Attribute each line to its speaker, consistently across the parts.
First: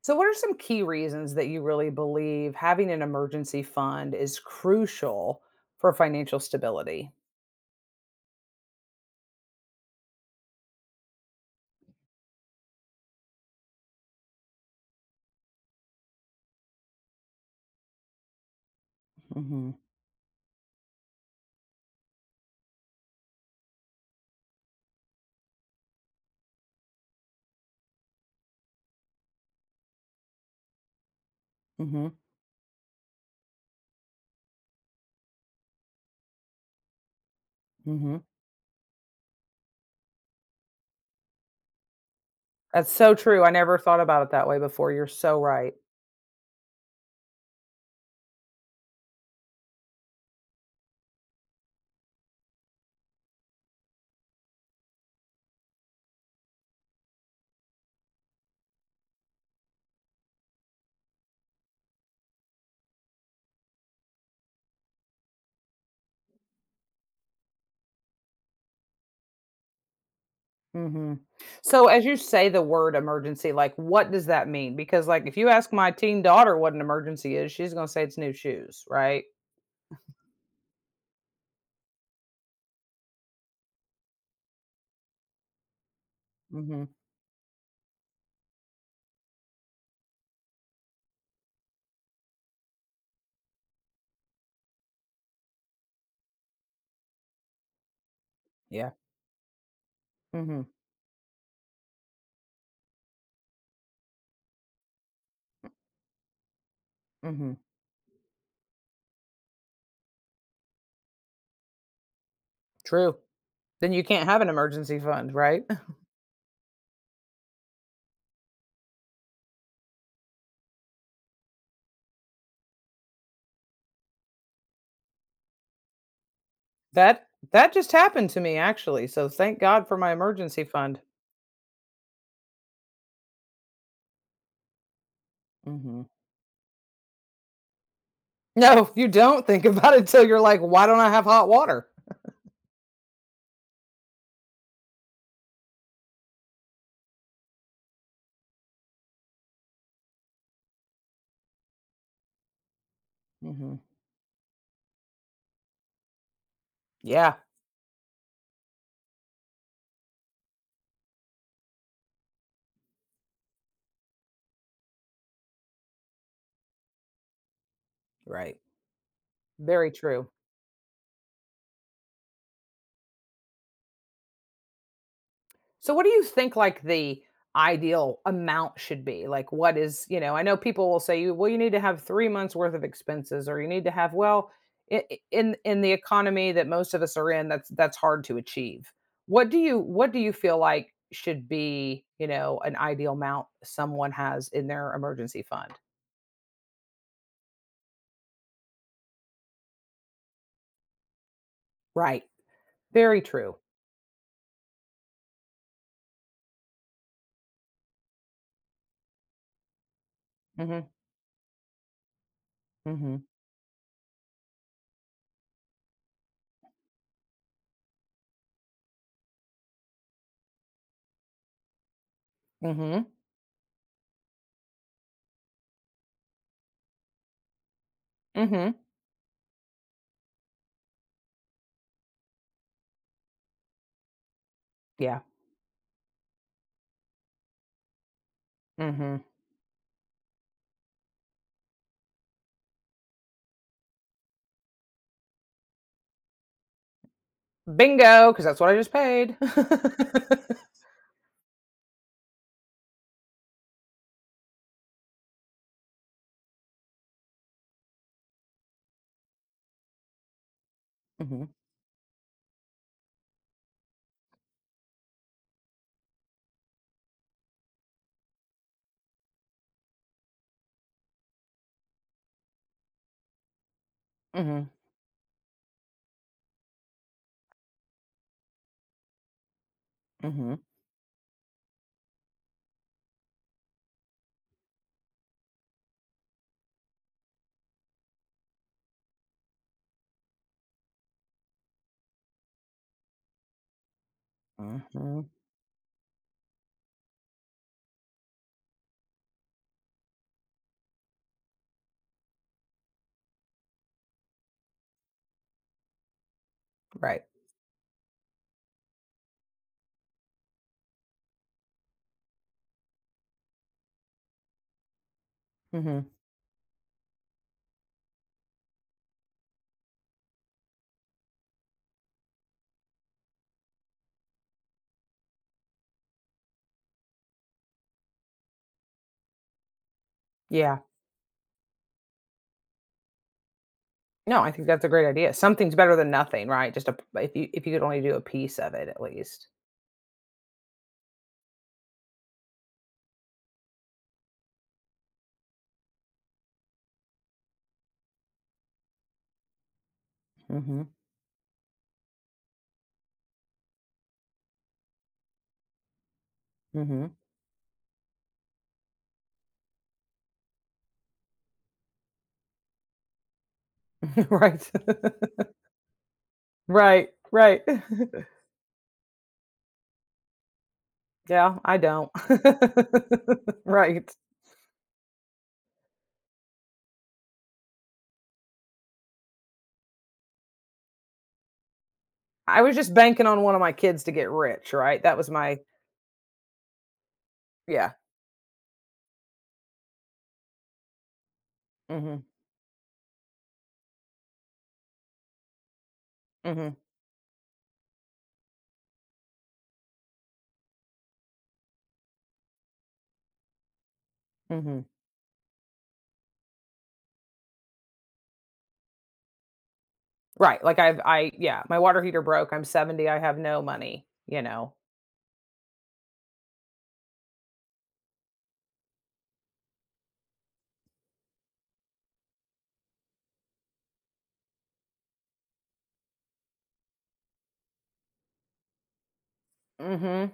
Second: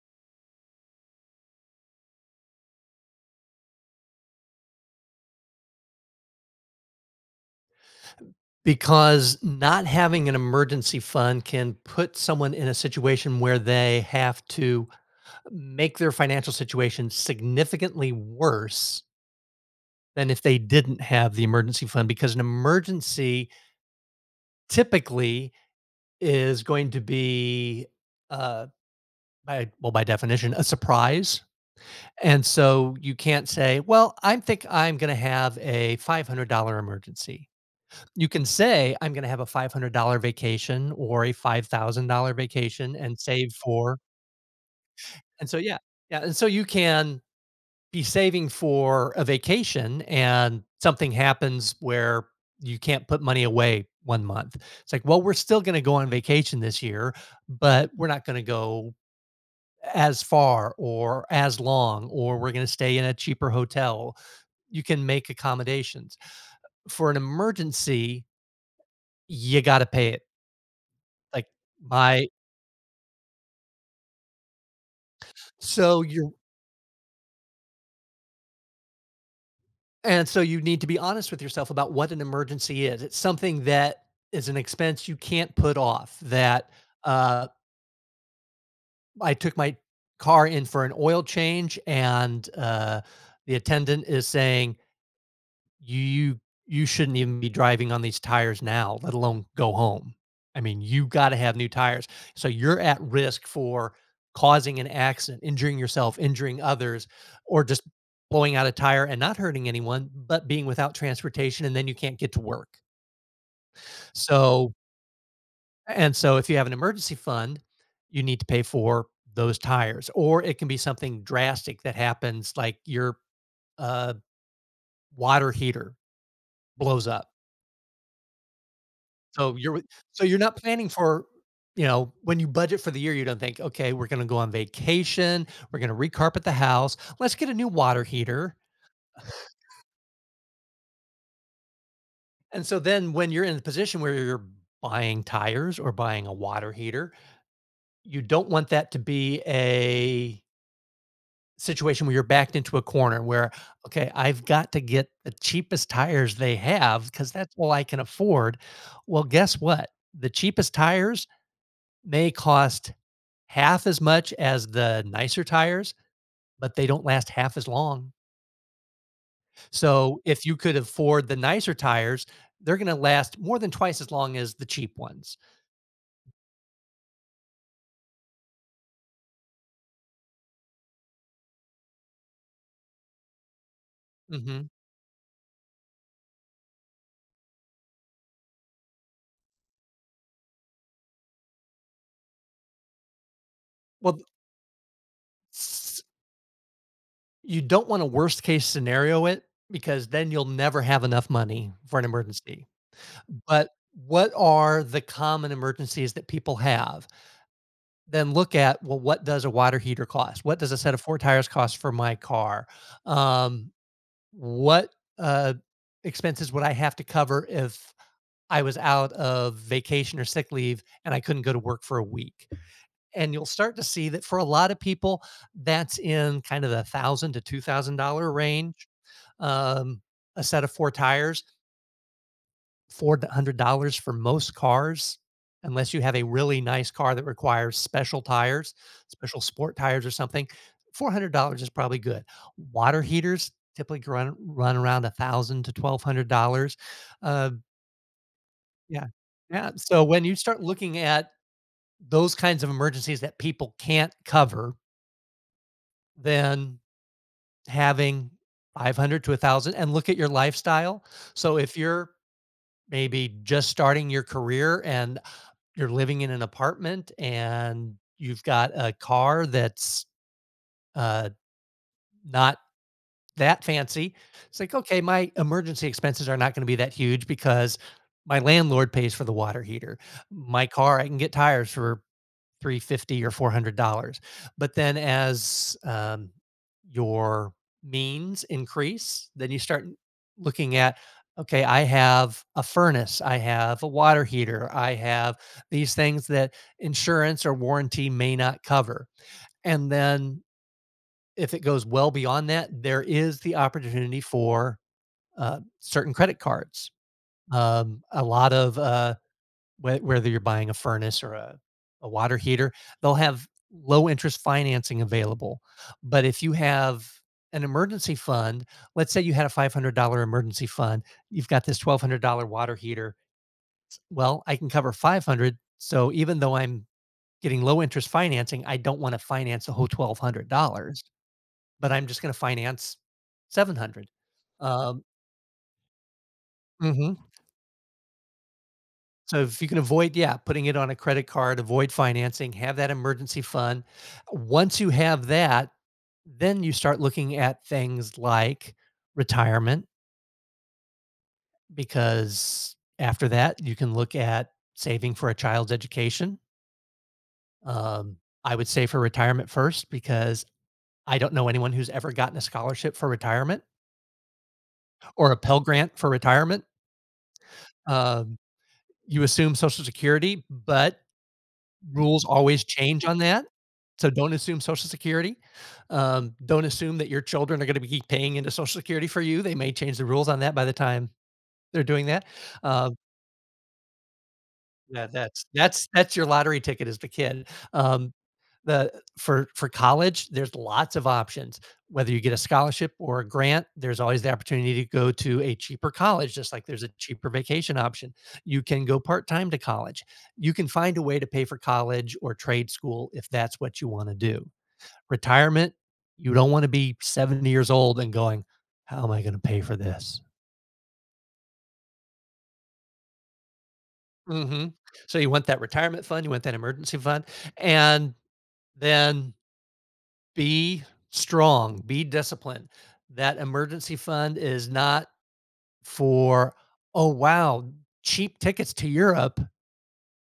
Speaker 1: So, what are some key reasons that you really believe having an emergency fund is crucial for financial stability?
Speaker 2: Because not having an emergency fund can put someone in a situation where they have to make their financial situation significantly worse
Speaker 1: hmm
Speaker 2: than if they didn't have the emergency fund, because an emergency typically is going to be, uh, by definition, a surprise.
Speaker 1: hmm
Speaker 2: And so you can't say, "Well, I think I'm gonna have a $500 emergency."
Speaker 1: hmm
Speaker 2: You can say, "I'm gonna have a $500 vacation or a $5,000
Speaker 1: That's
Speaker 2: vacation
Speaker 1: so
Speaker 2: and
Speaker 1: true. I
Speaker 2: save
Speaker 1: never
Speaker 2: for."
Speaker 1: thought about it that way before. You're so
Speaker 2: and so
Speaker 1: right.
Speaker 2: Yeah, yeah, and so you can be saving for a vacation and something happens where you can't put money away 1 month. It's like, "Well, we're still gonna go on vacation this year, but we're not gonna go as far or as long, or we're gonna stay in a cheaper hotel." You can make accommodations. For an emergency, you gotta pay it.
Speaker 1: hmm
Speaker 2: Like,
Speaker 1: So, as you
Speaker 2: my
Speaker 1: say the word emergency, like what does that mean? Because, like, if you ask my
Speaker 2: So
Speaker 1: teen
Speaker 2: you're
Speaker 1: daughter what an emergency is, she's going to say it's new shoes, right?
Speaker 2: and so you need to be honest with yourself about what an emergency is. It's something that is an expense you can't put off. That
Speaker 1: hmm
Speaker 2: uh, I took my car in for an oil change, and the attendant is saying, you you you shouldn't even be driving on these tires
Speaker 1: Yeah.
Speaker 2: now, let alone go home. I
Speaker 1: hmm
Speaker 2: mean, you got to have new tires. So you're at risk for causing an accident, injuring yourself, injuring others,
Speaker 1: hmm
Speaker 2: or just blowing out a tire and not hurting anyone, but being without transportation, and then you can't get to work.
Speaker 1: True. Then you can't have an
Speaker 2: So
Speaker 1: emergency fund, right?
Speaker 2: so if you have an emergency fund, you need to pay for those tires, or it can be something drastic that happens, like your uh water heater blows
Speaker 1: That
Speaker 2: up.
Speaker 1: that just happened to me actually. So
Speaker 2: So
Speaker 1: thank
Speaker 2: you're with
Speaker 1: God for my
Speaker 2: so you're not
Speaker 1: emergency
Speaker 2: planning
Speaker 1: fund.
Speaker 2: for, when you budget for the year, you don't think, "Okay, we're gonna go on vacation, we're gonna
Speaker 1: hmm
Speaker 2: recarpet the house, let's get a new water heater."
Speaker 1: No, you don't think about it till you're like, why don't I have hot water?
Speaker 2: And so then when you're in the position where you're buying tires or buying a water heater, you don't want that to be a situation where you're backed into a corner where,
Speaker 1: hmm
Speaker 2: "Okay, I've got to get the cheapest tires they have because
Speaker 1: Yeah.
Speaker 2: that's all I can afford." Well, guess what? The cheapest tires may cost half as much as the nicer tires, but they don't last half as long.
Speaker 1: Right. Very
Speaker 2: So
Speaker 1: true.
Speaker 2: if you could afford the nicer tires, they're going to last more than twice as long as the cheap ones.
Speaker 1: So what do you think like the ideal amount should be? Like what is, you know, I know people will say you need to have 3 months worth of expenses or you need to have
Speaker 2: Mhm.
Speaker 1: in the economy that most of us are in that's hard to achieve. What do you feel like should be, you know, an ideal amount someone
Speaker 2: Well,
Speaker 1: has in their emergency fund?
Speaker 2: s you don't want a worst case scenario it because then you'll never have enough money for an
Speaker 1: Right.
Speaker 2: emergency.
Speaker 1: Very true.
Speaker 2: But what are the common emergencies that people have? Then look at, well, what does a water heater cost? What does a
Speaker 1: Mhm.
Speaker 2: set of 4 tires cost for my car?
Speaker 1: Mhm.
Speaker 2: Um, what, uh, expenses would I have to cover if I was out of vacation or sick leave and I couldn't go to work for a week?
Speaker 1: Mhm.
Speaker 2: And you'll start to see that, for a lot of people, that's in kind of the 1,000 to $2,000
Speaker 1: Mhm.
Speaker 2: range. um, a set of 4 tires, $400 for most cars,
Speaker 1: Yeah.
Speaker 2: unless you have a really nice car that requires special tires,
Speaker 1: Mhm.
Speaker 2: special sport tires or something. $400 is probably good. Water heaters typically run around 1,000 to $1,200. Uh,
Speaker 1: Bingo, cuz that's what I just
Speaker 2: yeah.
Speaker 1: paid.
Speaker 2: Yeah, so when you start looking at those kinds of emergencies that people can't cover, then having 500 to 1,000, and look at your lifestyle.
Speaker 1: mhm.
Speaker 2: So if you're maybe just starting your career and you're living in an apartment and you've got a car that's uh, not that fancy. It's
Speaker 1: Mhm.
Speaker 2: like, okay, my emergency expenses are not going to be that huge because my landlord pays for the water heater.
Speaker 1: Mhm.
Speaker 2: My car, I can get tires for 350 or $400. But then, as your means increase, then you start looking at, okay, I have a furnace, I have a water heater, I
Speaker 1: hmm
Speaker 2: have these things that insurance or warranty may not cover. And then, if it goes well beyond that, there is the opportunity for certain credit cards.
Speaker 1: Right.
Speaker 2: A lot of, whether you're buying a furnace or a water heater, they'll have low interest financing available.
Speaker 1: hmm
Speaker 2: But if you have an emergency fund, let's say you had a $500 emergency fund, you've got this $1,200 water heater. Well, I can cover 500. So even though I'm getting low interest financing, I don't want to finance the whole
Speaker 1: Yeah.
Speaker 2: $1,200, but I'm just going to finance 700.
Speaker 1: No, I think that's a
Speaker 2: Um,
Speaker 1: great idea. Something's better than nothing, right?
Speaker 2: mhm.
Speaker 1: If you could only do a piece of it at
Speaker 2: So
Speaker 1: least.
Speaker 2: if you can avoid, yeah, putting it on a credit card, avoid financing, have that emergency fund. Once you have that, then you start looking at things like retirement,
Speaker 1: hmm
Speaker 2: because after that, you can look at saving for a child's education.
Speaker 1: hmm
Speaker 2: Um, I would say for retirement first, because I don't know anyone who's ever gotten a scholarship for retirement
Speaker 1: right.
Speaker 2: or a Pell Grant for retirement.
Speaker 1: right. Right.
Speaker 2: Um, you assume Social Security, but
Speaker 1: yeah, I don't.
Speaker 2: rules always change on that, so
Speaker 1: right.
Speaker 2: don't assume Social Security. Don't assume that your children are gonna be paying into Social Security for you; they may change the rules on that by the time they're doing that.
Speaker 1: I was just
Speaker 2: Um,
Speaker 1: banking on one of my kids to get rich, right?
Speaker 2: yeah,
Speaker 1: That was
Speaker 2: that's
Speaker 1: my
Speaker 2: that's your lottery ticket as the kid.
Speaker 1: yeah.
Speaker 2: Um, the For college, there's lots of options. Whether you
Speaker 1: hmm
Speaker 2: get a scholarship or a grant, there's always the opportunity to go to a cheaper college, just like
Speaker 1: hmm
Speaker 2: there's a cheaper vacation option. You can go part-time to college. You can find a way to pay for college or trade school if that's what you want to do.
Speaker 1: hmm
Speaker 2: Retirement, you don't want to be 70 years old and going, "How am I going to pay for this?"
Speaker 1: Right. Like I've I yeah, my water heater broke. I'm 70. I have no money.
Speaker 2: Mhm. So you want that retirement fund, you want that emergency fund, and then be strong, be disciplined. That emergency fund is not for, "Oh, wow, cheap tickets to Europe."
Speaker 1: Hmm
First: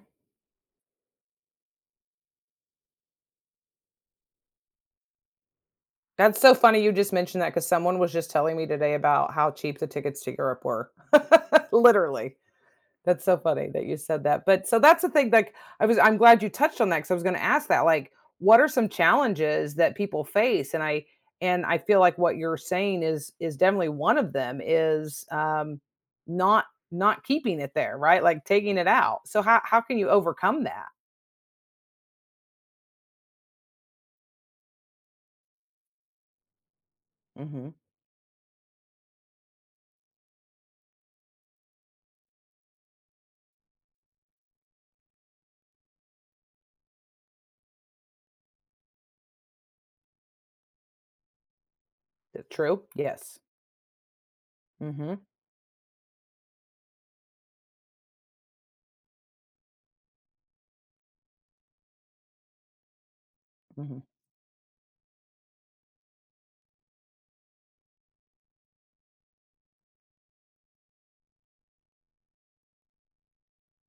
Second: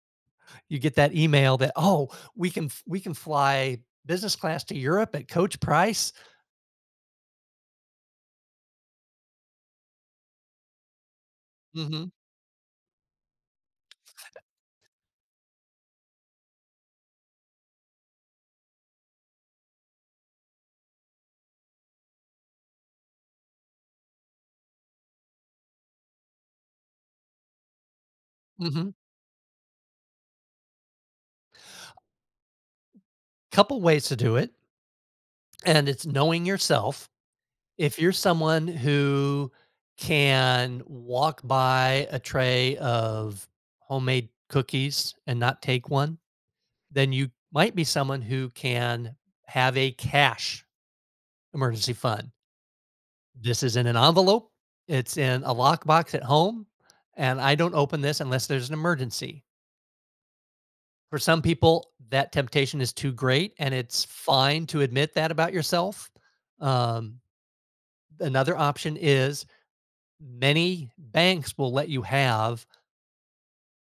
Speaker 2: You get that email that, "Oh, we can fly business class to Europe at coach price."
Speaker 1: That's so funny you just mentioned that because someone was just telling me today about how cheap the tickets to Europe were.
Speaker 2: Mhm,
Speaker 1: Literally. That's so funny that you said that. But so that's the thing. Like I'm glad you touched on that because I was gonna ask that. Like, what are some challenges that people face? And I feel like what you're saying is definitely one of them is not not keeping it there, right? Like taking it
Speaker 2: mhm.
Speaker 1: out. So how can you overcome that?
Speaker 2: Couple ways to do it, and it's knowing yourself.
Speaker 1: Mm-hmm.
Speaker 2: If you're someone who can walk by a tray of homemade cookies and not take one, then you might be someone who can have a cash emergency fund.
Speaker 1: True. Yes.
Speaker 2: This is in an envelope,
Speaker 1: Mm-hmm.
Speaker 2: it's in a lockbox at home, and I don't open this unless there's an emergency. For some people, that temptation is too great, and
Speaker 1: Mm-hmm.
Speaker 2: it's fine to admit that about yourself. Um, Another option is, many banks will let you have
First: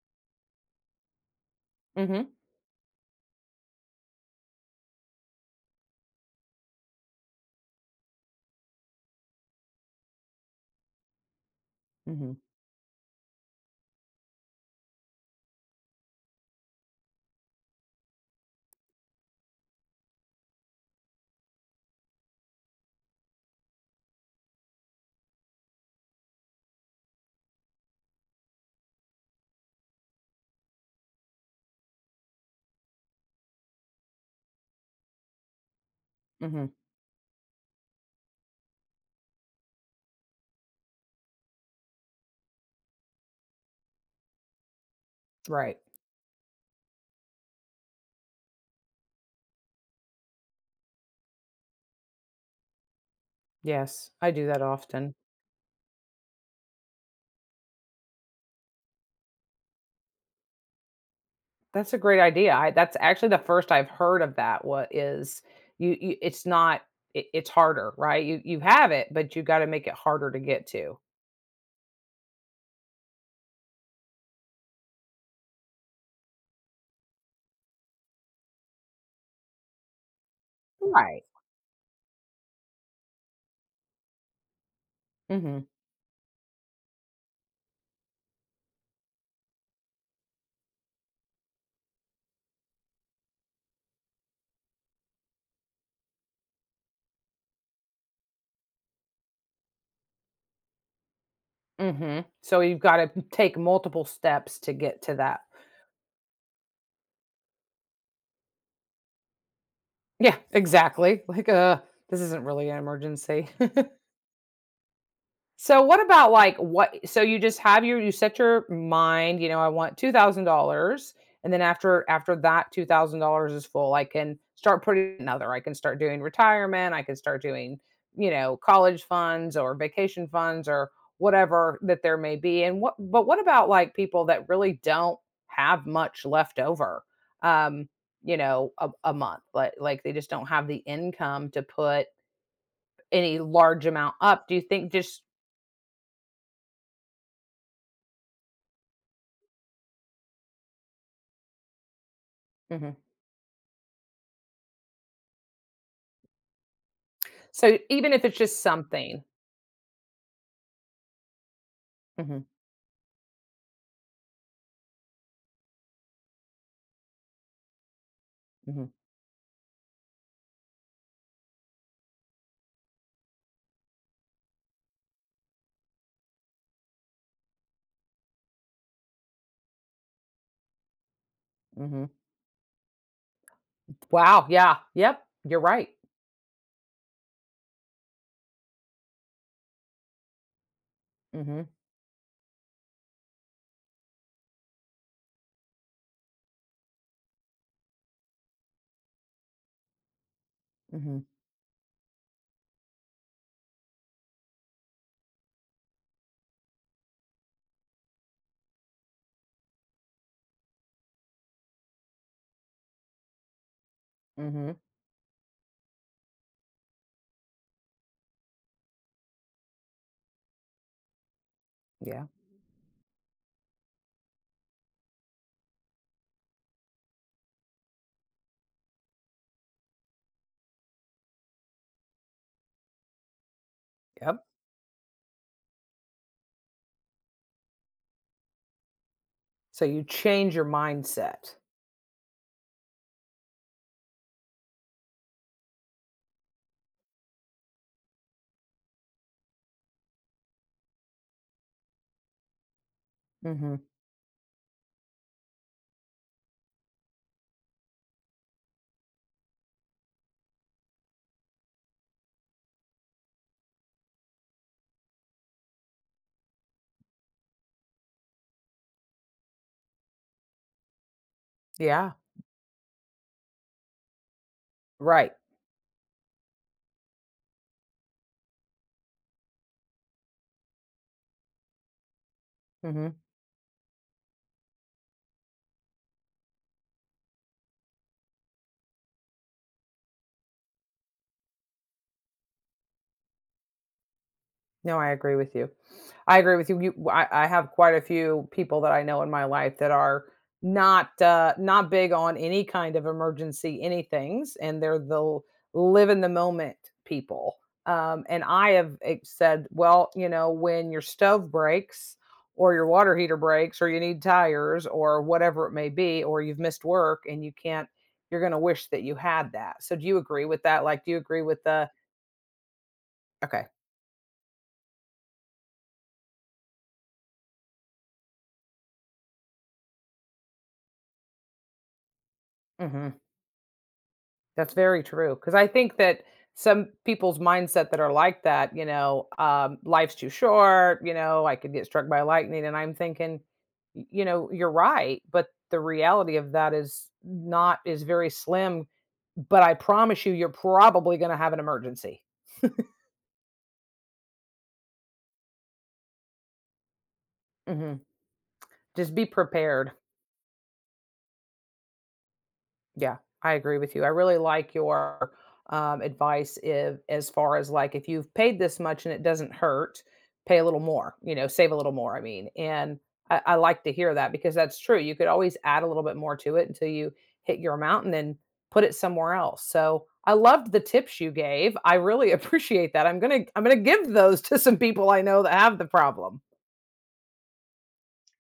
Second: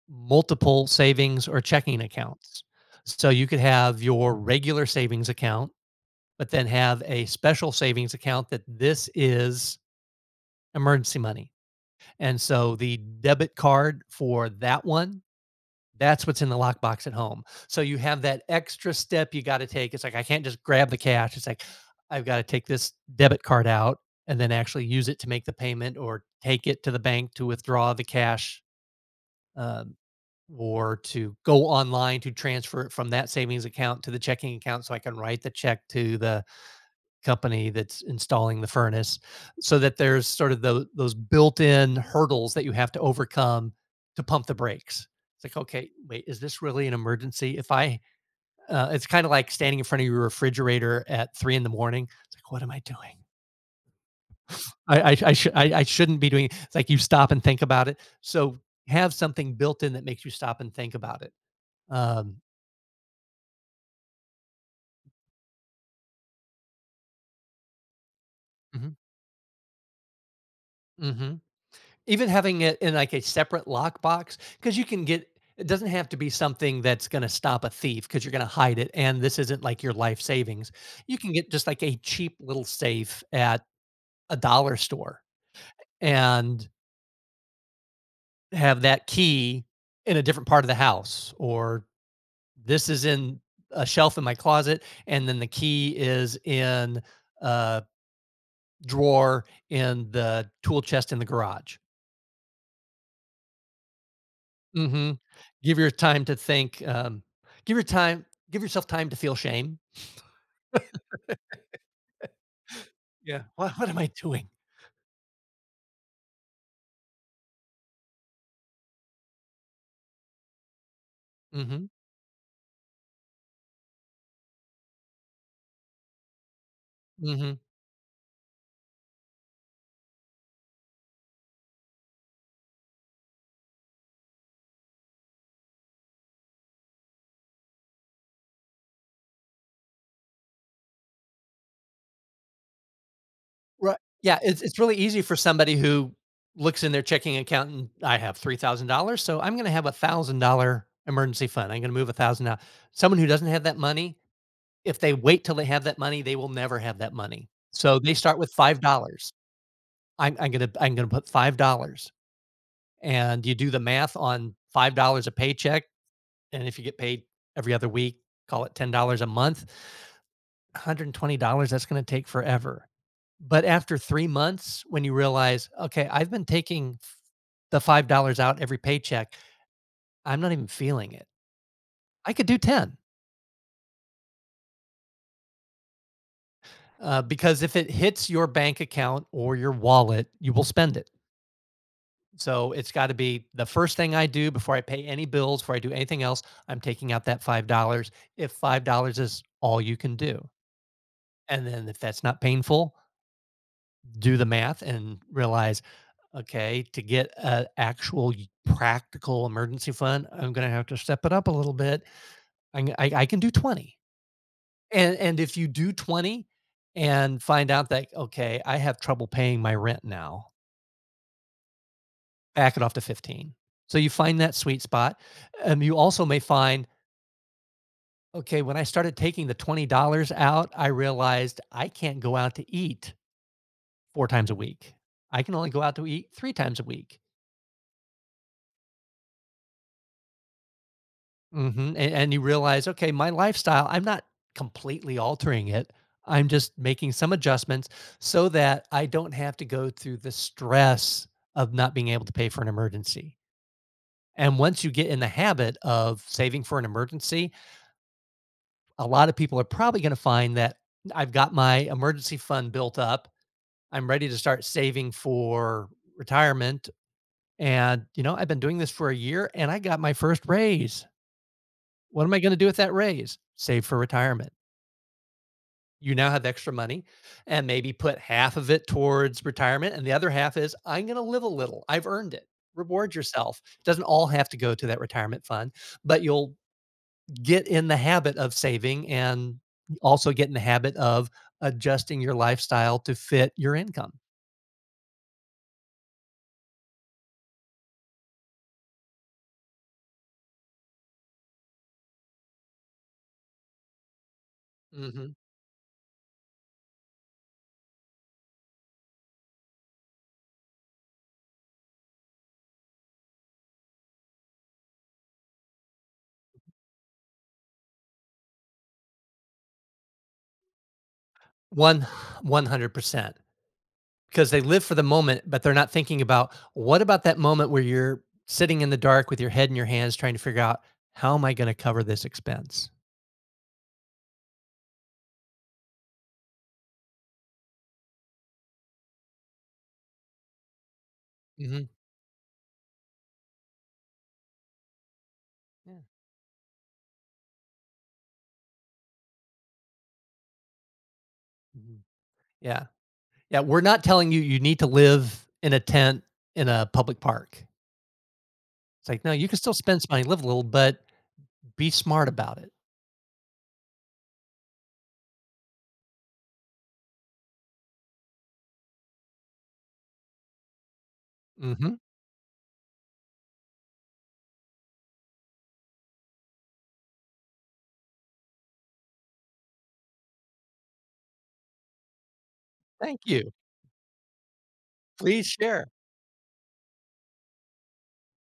Speaker 2: multiple savings or checking
Speaker 1: Mm-hmm.
Speaker 2: accounts. So you could have your regular savings account, but then have a special savings account that, this is emergency money.
Speaker 1: Mm-hmm.
Speaker 2: And so the debit card for that one, that's what's in the lockbox at home. So you have that extra step you got to take. It's like, I can't just grab the cash. It's like, I've got to take this debit card out, and then actually use it to make the payment, or take it to the bank to withdraw the cash, um, or to go online to transfer it from that savings account to the checking account so I can write the check to the
Speaker 1: Mm-hmm.
Speaker 2: company that's installing the furnace. So that there's sort of those built-in hurdles that you have to overcome, to pump the brakes. It's like,
Speaker 1: Right.
Speaker 2: okay, wait, is this really an emergency? If I It's kind of like standing in front of your refrigerator at 3 in the morning. It's like, what am I doing?
Speaker 1: Yes, I do that often.
Speaker 2: I shouldn't be doing it. It's like, you stop and think about it. So have something built in that makes you stop and think about it.
Speaker 1: That's a great
Speaker 2: um
Speaker 1: idea. I That's actually the first I've heard of that. What is you it's not it's harder, right? You have
Speaker 2: mhm,
Speaker 1: it, but you got to make it harder to get to.
Speaker 2: mhm. Even having it in, like, a separate lockbox, because you can get, it doesn't have to be something that's gonna stop a thief, because you 'cause you're gonna hide it, and this isn't, like, your life savings. You
Speaker 1: Right.
Speaker 2: can get just, like, a cheap little safe at a dollar store,
Speaker 1: mm Mhm.
Speaker 2: and have that key in a different part of the house, or this is in a shelf in my closet, and then the key is in a drawer in the tool chest in the garage.
Speaker 1: mm Mhm. So you've got to take multiple steps to get to
Speaker 2: Mhm.
Speaker 1: that.
Speaker 2: Give your time to think. Give your time Give yourself time to feel shame.
Speaker 1: Yeah, exactly. This isn't really an
Speaker 2: Yeah,
Speaker 1: emergency.
Speaker 2: "What am I doing?"
Speaker 1: So what about like what so you just have your you set your mind, you know, I want $2,000 and then
Speaker 2: Mhm,
Speaker 1: after that $2,000 is full, I can start putting another. I can start doing retirement, I can start
Speaker 2: mhm.
Speaker 1: doing, you know, college funds or vacation funds or whatever that there may be. And what but what about like people that really don't have much left over? Um, you know, a month. Like they just don't have the income to put any large
Speaker 2: Right,
Speaker 1: amount
Speaker 2: yeah,
Speaker 1: up. Do
Speaker 2: it's
Speaker 1: you
Speaker 2: it's
Speaker 1: think
Speaker 2: really easy
Speaker 1: just
Speaker 2: for somebody who looks in their checking account and, "I have $3,000, so I'm gonna have a $1,000 emergency fund. I'm gonna move 1,000 out."
Speaker 1: Mhm.
Speaker 2: Someone who doesn't have that money, if they wait till they have that money, they will never have that money.
Speaker 1: So
Speaker 2: So
Speaker 1: even
Speaker 2: they
Speaker 1: if it's
Speaker 2: start with
Speaker 1: just something.
Speaker 2: $5. I'm gonna put $5."
Speaker 1: Mhm,
Speaker 2: And you do the math on $5 a paycheck, and if you get paid every other week, call it
Speaker 1: mhm,
Speaker 2: $10 a month, $120, that's going to take forever. But after 3 months, when you realize, okay, I've been taking the $5 out every paycheck, I'm not even feeling it.
Speaker 1: mhm.
Speaker 2: I could do 10,
Speaker 1: Wow, yeah, yep, you're right.
Speaker 2: because if it hits your bank account or your wallet, you will spend it.
Speaker 1: Mhm,
Speaker 2: So it's got to be the first thing I do. Before I pay any bills, before I do anything else, I'm taking out that $5, if $5 is all you can do.
Speaker 1: mhm,
Speaker 2: And then, if that's not painful, do the math and realize, okay, to get an actual practical emergency fund, I'm going to have to step it up a little bit. I'm, g- I, am I can do 20.
Speaker 1: mhm,
Speaker 2: And if you do 20 and find out that, okay, I have trouble paying my rent now,
Speaker 1: yeah.
Speaker 2: back it off to 15. So you find that sweet spot. You also may find, okay, when I started taking the $20 out, I realized I can't go out to eat four
Speaker 1: Yep,
Speaker 2: times a week. I can only go out to eat 3 times a week.
Speaker 1: so you change your mindset.
Speaker 2: Mhm, and you realize, "Okay, my lifestyle, I'm not completely altering it. I'm just making some adjustments so that I don't have to go through the stress of not being able to pay for an emergency."
Speaker 1: Mhm.
Speaker 2: And once you get in the habit of saving for an emergency, a lot of people are probably gonna find that, "I've got my emergency fund built up. I'm ready to start saving for retirement, and, you know, I've been doing this for a year, and I got my first raise.
Speaker 1: Yeah,
Speaker 2: What am I gonna do with that raise? Save for retirement."
Speaker 1: right.
Speaker 2: You now have extra money, and maybe put half of it towards retirement, and the other half is, I'm going to live a little, I've earned it. Reward
Speaker 1: Mhm.
Speaker 2: yourself. Doesn't all have to go to that retirement fund, but you'll get in the habit of saving, and also get in the habit of adjusting your lifestyle to fit your income.
Speaker 1: No, I agree with you. I agree with you. I have quite a few people that I know in my life that are not big on any kind of emergency anythings, and they're
Speaker 2: Hmm.
Speaker 1: the live in the moment people. And I have said, well, you know, when your stove breaks or your water heater breaks or you need tires or whatever it may be, or you've missed work and you can't, you're going to wish that you had that. So do you agree with that? Like, do you agree with
Speaker 2: one 100%,
Speaker 1: okay.
Speaker 2: because they live for the moment, but they're not thinking about, what about that moment where you're sitting in the dark with your head in your hands, trying to figure out, how am I going to cover this expense?
Speaker 1: hmm That's very true. Because I think that some people's mindset that are like that, you know, life's too short, you know, I could get
Speaker 2: Mhm.
Speaker 1: struck by lightning. And I'm thinking, you know, you're right. But the
Speaker 2: Yeah.
Speaker 1: reality of that is not, is very slim. But I promise you, you're probably going to have an
Speaker 2: Mhm.
Speaker 1: emergency.
Speaker 2: Yeah. Yeah, we're not telling you you need to live in a tent in a public park.
Speaker 1: hmm
Speaker 2: It's
Speaker 1: Just
Speaker 2: like,
Speaker 1: be
Speaker 2: "No, you can still
Speaker 1: prepared.
Speaker 2: spend some money, live a little, but be smart about it."
Speaker 1: Yeah, I agree with you. I really like your advice if, as far as like if you've paid this much and it doesn't hurt, pay a little more, you know, save a little
Speaker 2: Mhm.
Speaker 1: more. I mean, and I like to hear that because that's true. You could always add a little bit more to it until you hit your amount and then put it somewhere else. So I loved the tips you gave. I really appreciate that.
Speaker 2: Thank you.
Speaker 1: I'm gonna give those to some people I know
Speaker 2: Please
Speaker 1: that have the
Speaker 2: share.
Speaker 1: problem.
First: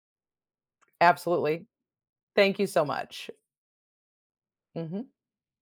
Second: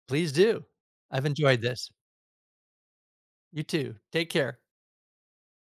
Speaker 2: Please do. I've enjoyed
Speaker 1: Absolutely.
Speaker 2: this.
Speaker 1: Thank you so much.
Speaker 2: You too. Take care.
Speaker 1: Mhm.